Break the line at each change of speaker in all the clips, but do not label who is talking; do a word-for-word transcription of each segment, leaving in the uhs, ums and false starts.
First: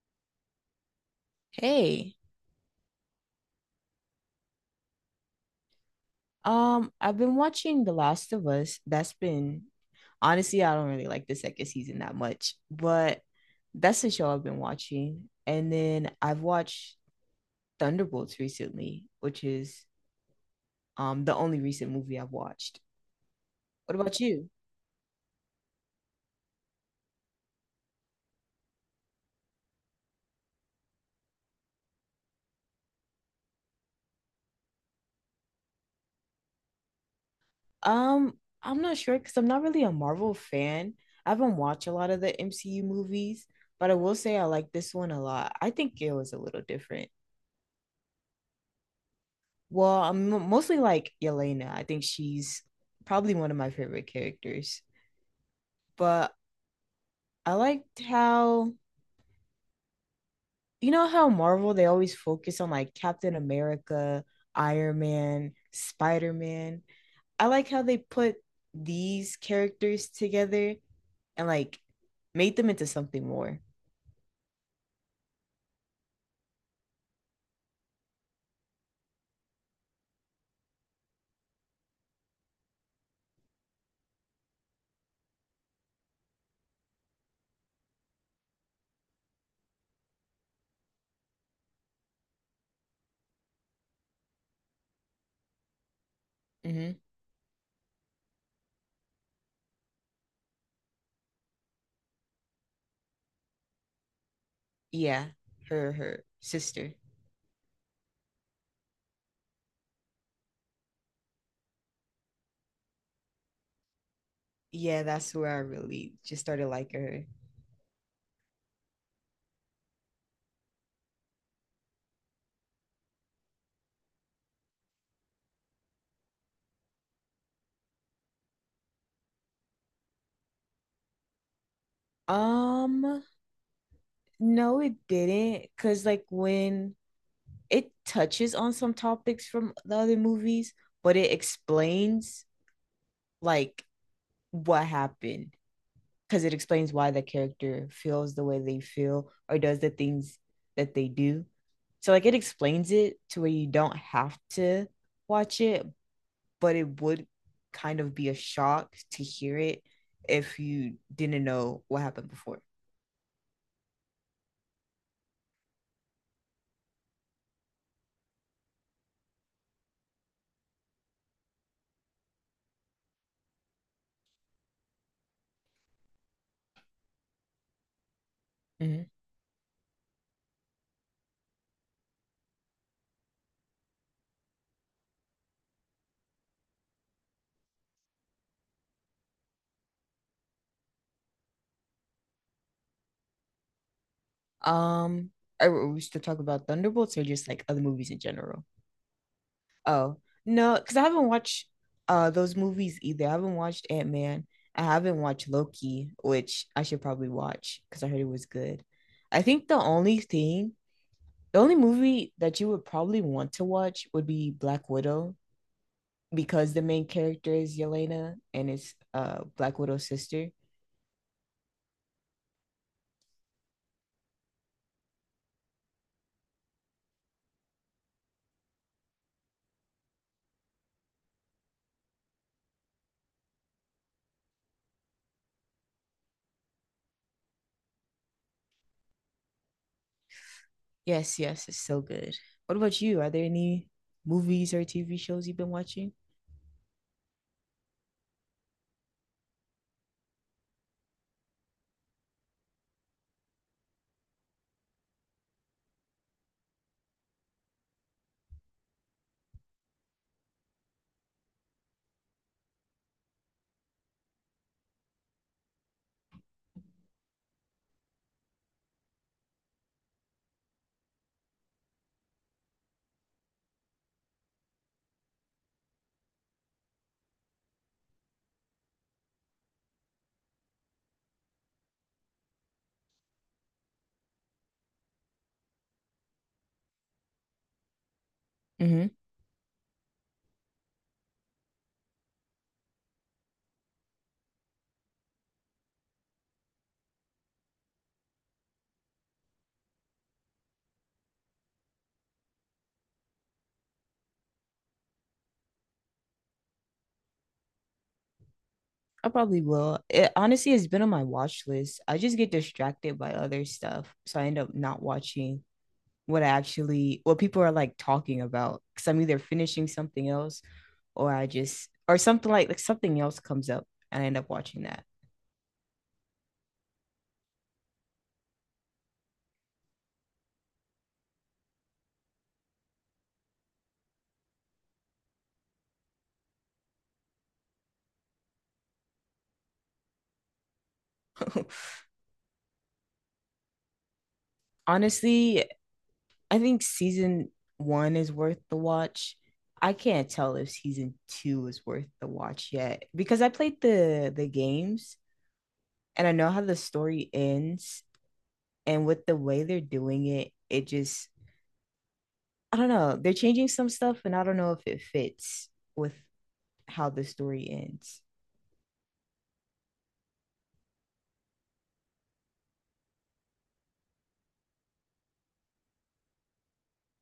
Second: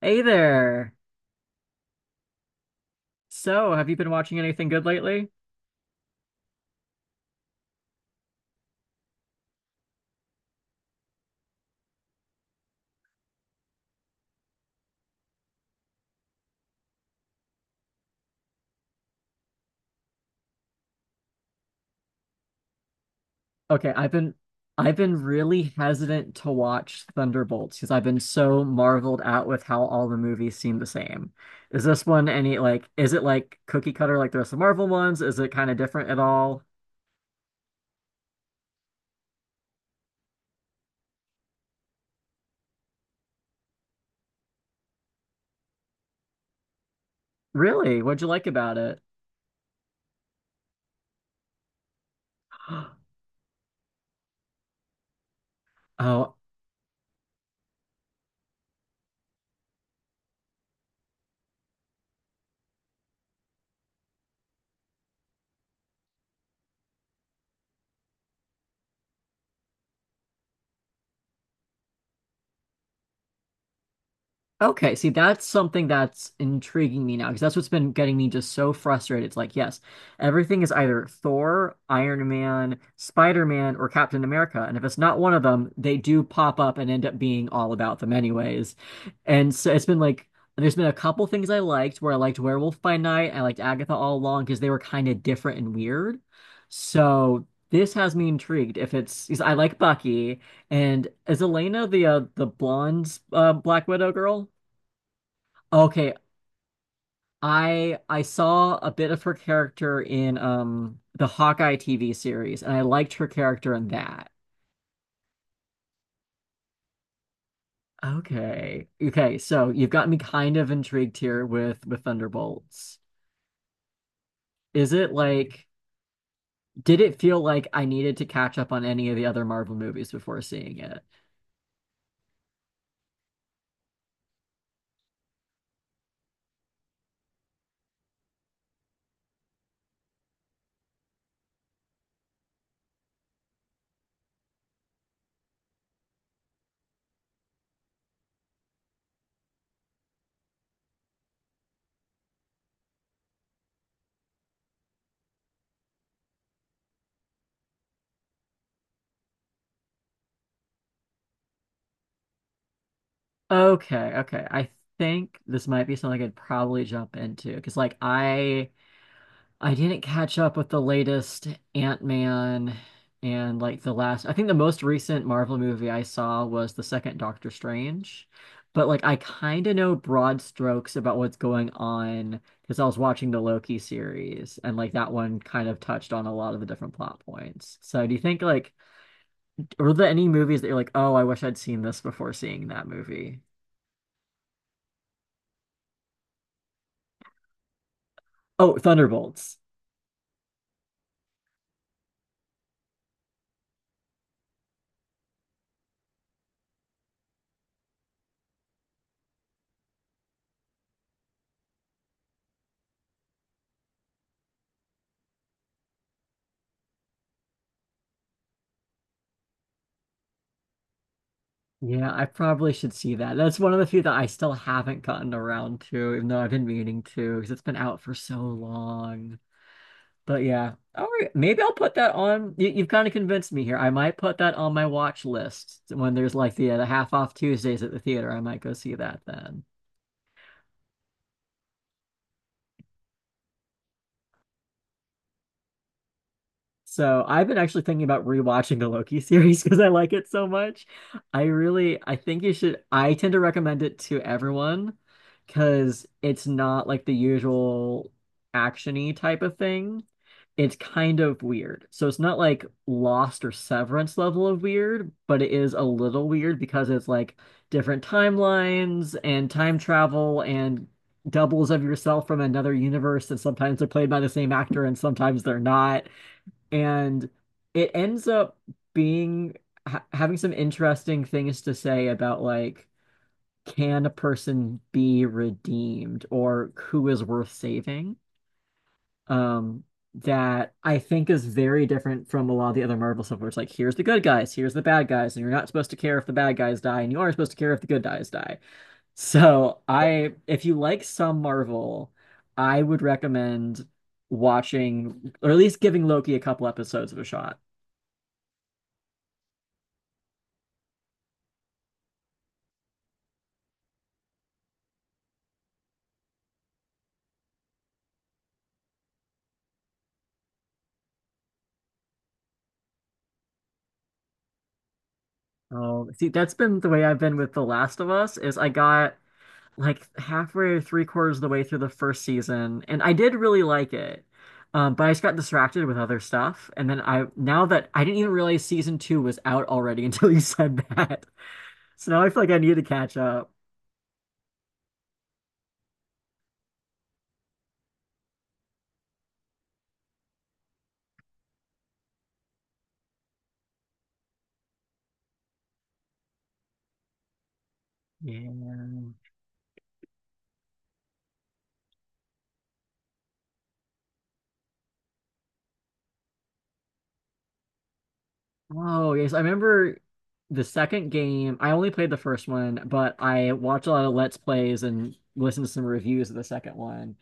Hey there.
Hey,
So, have you been watching anything good lately?
um, I've been watching The Last of Us. That's been honestly, I don't really like the second season that much, but that's the show I've been watching. And then I've watched Thunderbolts recently, which is um the only recent movie I've watched.
Okay,
What
I've
about
been
you?
I've been really hesitant to watch Thunderbolts because I've been so marveled at with how all the movies seem the same. Is this one any like is it like cookie cutter like the rest of Marvel ones? Is it kind of different at all?
Um, I'm not sure because I'm not really a Marvel fan. I haven't watched a lot of the M C U movies, but I will say I like this one a lot. I think it was a little different.
Really? What'd you like about it?
Well, I'm mo- mostly like Yelena. I think she's probably one of my favorite characters.
Oh.
But I liked how, you know, how Marvel they always focus on like Captain America, Iron Man, Spider-Man. I like how they put these characters together and like made them into something more.
Okay, see, that's something that's intriguing me now because that's what's been getting me just so frustrated. It's like, yes, everything is either Thor, Iron Man, Spider-Man, or Captain America. And if it's not one of them, they do pop up and end up being all about them anyways. And so it's been like, there's been a couple things I liked where I liked Werewolf by Night, I liked Agatha All Along because they were kind of different and weird.
hmm
So this has me intrigued. If it's, 'Cause I like Bucky. And is Elena the uh, the blonde uh, Black Widow girl?
Yeah, her,
Okay,
her sister.
I I saw a bit of her character in um the Hawkeye T V series, and I liked her character in that.
Yeah, that's where I really just started liking
Okay. Okay, so you've got me kind of intrigued here with with Thunderbolts. Is it like did it feel like I needed to catch up on any of the other Marvel movies before seeing it?
her. Um, no, it didn't. Cause like when it touches on some topics from the other movies, but it explains like what happened because it explains why the character feels the way they feel or does the things that they do. So like it explains it to where you don't have to watch it, but it would kind of be a shock to hear it if you didn't know what happened before.
Okay, okay. I think this might be something I'd probably jump into because like I I didn't catch up with the latest Ant-Man and like the last, I think the most recent Marvel movie I saw was the second Doctor Strange. But like
Mhm.
I kind of know broad strokes about what's going on because I was watching the Loki series and like that one kind of touched on a lot of the different plot points. So do you think like were there any movies that you're like, "Oh, I wish I'd seen this before seeing that movie?"
Um, are we still talking about Thunderbolts or just like other movies in general?
Oh, Thunderbolts.
Oh no, because I haven't watched uh those movies either. I haven't watched Ant Man. I haven't watched Loki, which I should probably watch because I heard it was good. I think the only thing, the only movie that you would probably want to watch would be Black Widow because the main character is Yelena and it's uh Black Widow's sister.
Yeah, I probably should see that. That's one of the few that I still haven't gotten around to, even though I've been meaning to, because it's been out for so long. But yeah, all right, maybe I'll put that on. You, you've kind of convinced me here. I might put that on my watch list when there's like the, uh, the half off Tuesdays at the theater. I might go see that then.
Yes, yes, it's so good. What about you? Are there any movies or T V shows you've been watching?
So I've been actually thinking about rewatching the Loki series because I like it so much. I really, I think you should, I tend to recommend it to everyone because it's not like the usual action-y type of thing. It's kind of weird. So it's not like Lost or Severance level of weird, but it is a little weird because it's like different timelines and time travel and doubles of yourself from another universe and sometimes they're played by the same actor and sometimes they're not and it ends up being ha having some interesting things to say about like can a person be redeemed or who is worth saving?
hmm
Um, that I think is very different from a lot of the other Marvel stuff where it's like here's the good guys, here's the bad guys, and you're not supposed to care if the bad guys die, and you are supposed to care if the good guys die. So I, if you like some Marvel, I would recommend watching, or at least giving Loki a couple episodes of a shot.
I probably will. It honestly has been on my watch list. I just get distracted by other stuff, so I end up not watching. What I actually what people are like talking about because I'm either finishing something else or I just or something like like something else comes up and I end up watching that.
Oh, see, that's been the way I've been with The Last of Us is I got like halfway or three quarters of the way through the first season, and I did really like it. Um, but I just got distracted with other stuff, and then I now that I didn't even realize season two was out already until you said that. So now I feel like I need to catch up.
Honestly, I think season one is worth the watch. I can't tell if season two is worth the watch yet because I played the the games and I know how the story ends, and
Yeah.
with the way they're doing it, it just I don't know. They're changing some stuff and I don't know if it fits with how the story ends.
Oh, yes. I remember the second game. I only played the first one, but I watched a lot of Let's Plays and listened to some reviews of the second one.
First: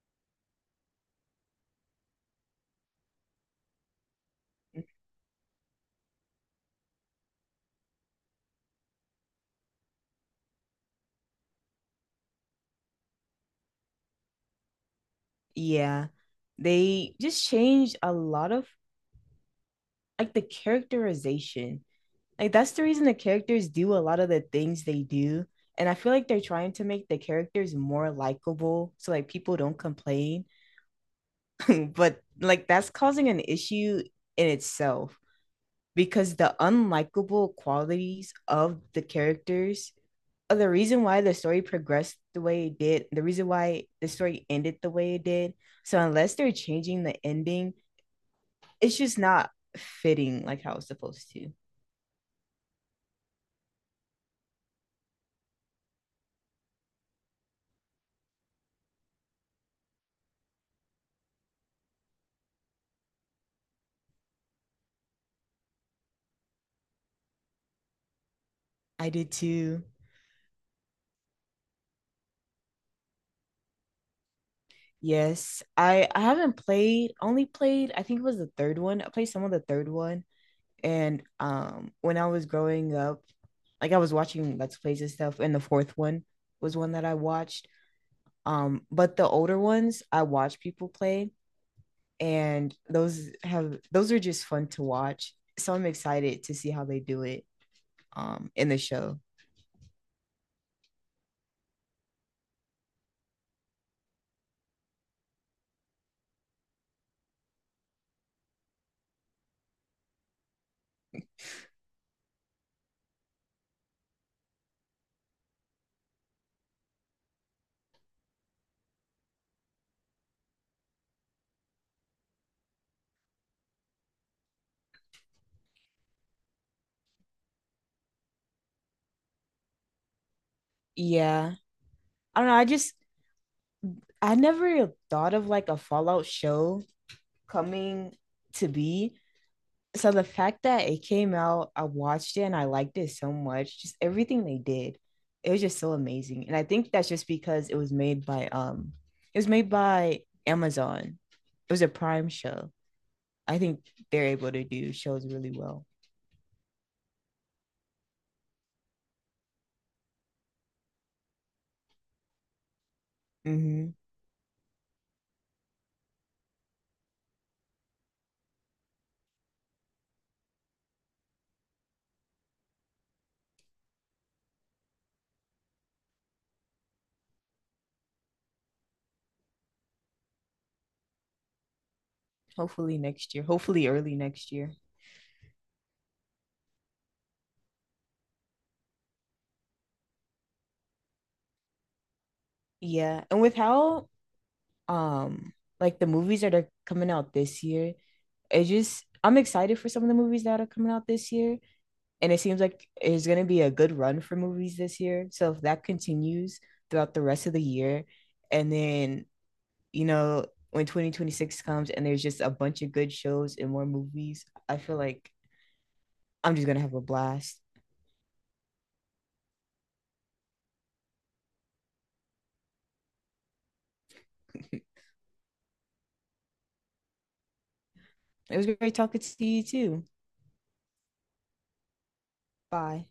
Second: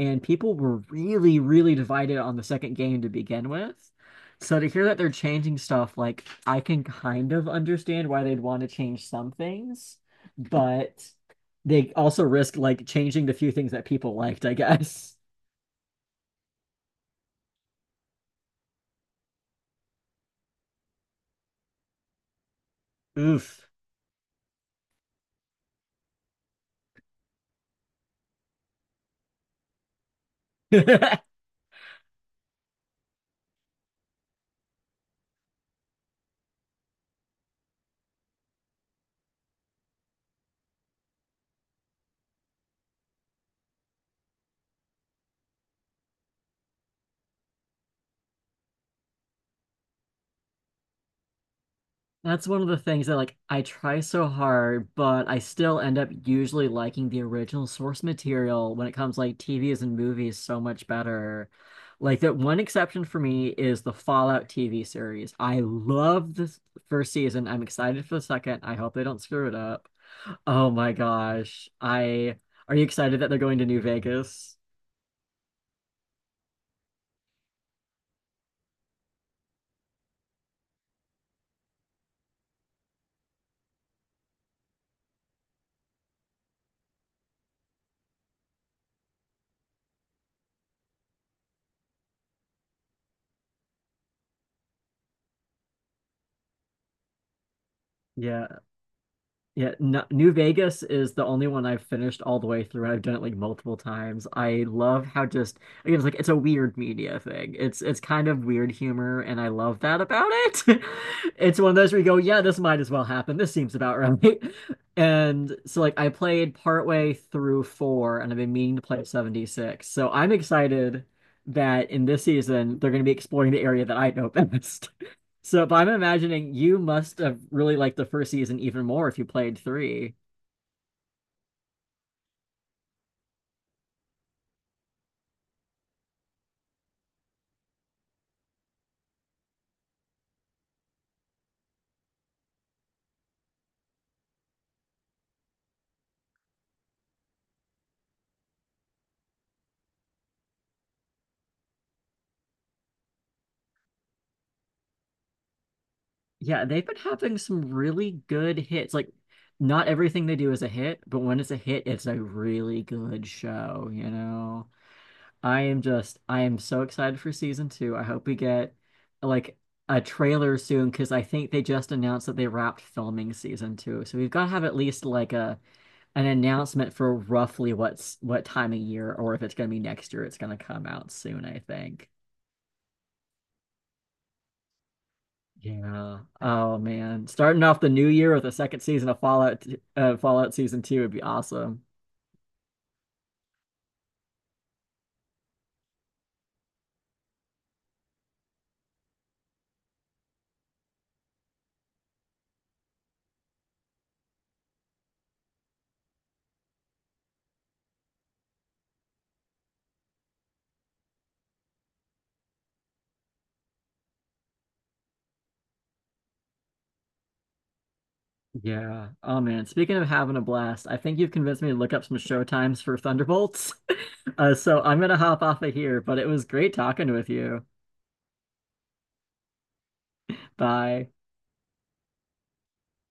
And people were really, really divided on the second game to begin with. So to hear that they're changing stuff, like I can kind of understand why they'd want to change some things, but they also risk like changing the few things that people liked, I guess.
Yeah. They just changed a lot of like the characterization. Like that's the reason the characters
Oof.
do a lot of the things they do. And I feel like they're trying to make the characters more likable so like people don't complain. But like that's causing an issue in itself because the unlikable qualities of the characters are the reason why the story progressed the way it did, the reason why the story ended the way it did. So unless they're changing the ending, it's just not fitting like how it's supposed to.
That's one of the things that like I try so hard, but I still end up usually liking the original source material when it comes like T Vs and movies so much better. Like that one exception for me is the Fallout T V series. I love this first season. I'm excited for the second. I hope they
I
don't
did
screw it
too.
up. Oh my gosh. I Are you excited that they're going to New Vegas?
Yes, I I haven't played, only played, I think it was the third one. I played some of the third one. And um when I was growing up, like I was watching Let's Plays and stuff, and the fourth one was one that I watched. Um, but the older ones I watch people play, and those have those are just fun to watch. So I'm excited to see how they do it
Yeah.
um in the show.
Yeah, no, New Vegas is the only one I've finished all the way through, and I've done it like multiple times. I love how just again, it's like it's a weird media thing. It's it's kind of weird humor, and I love that about it. It's one of those where you go, yeah, this might as well happen. This seems about right. And so like I played partway through four, and I've been meaning to play seventy-six. So I'm excited that in this season they're going to be exploring the area that I know best. So, but I'm imagining you must have really liked the first season even more if you played three.
Yeah. I don't know. I just I never thought of like a Fallout show coming to be. So the fact that it came out, I watched it and I liked it so much. Just everything they did. It was just so amazing. And I think that's just because it was made by um it was made by Amazon. It was a Prime show. I think they're able to do shows really well.
Yeah, they've been having some really good hits. Like, not everything they do is a hit, but when it's a hit, it's a really good show,
Mm-hmm.
you know? I am just, I am so excited for season two. I hope we get like a trailer soon because I think they just announced that they wrapped filming season two. So we've got to have at least like a an announcement for roughly what's what time of year or if it's going to be next year it's going to come out soon I think.
Hopefully next year. Hopefully early next year.
Yeah, oh man, starting off the new year with the second season of fallout, uh, fallout season two would be awesome.
Yeah, and with how um like the movies that are coming out this year, it just I'm excited for some of the movies that are coming out this year, and it seems like it's gonna be a good run for movies this year. So if that continues throughout the rest of the year, and then you know when twenty twenty-six comes and there's just a bunch of good shows and more movies, I feel like I'm just gonna have a blast.
Yeah, oh man, speaking of having a blast, I think you've convinced me to look up some show times for Thunderbolts. uh, so I'm going to hop off of here, but it was great talking with you.
It was great talking to you too.
Bye.
Bye.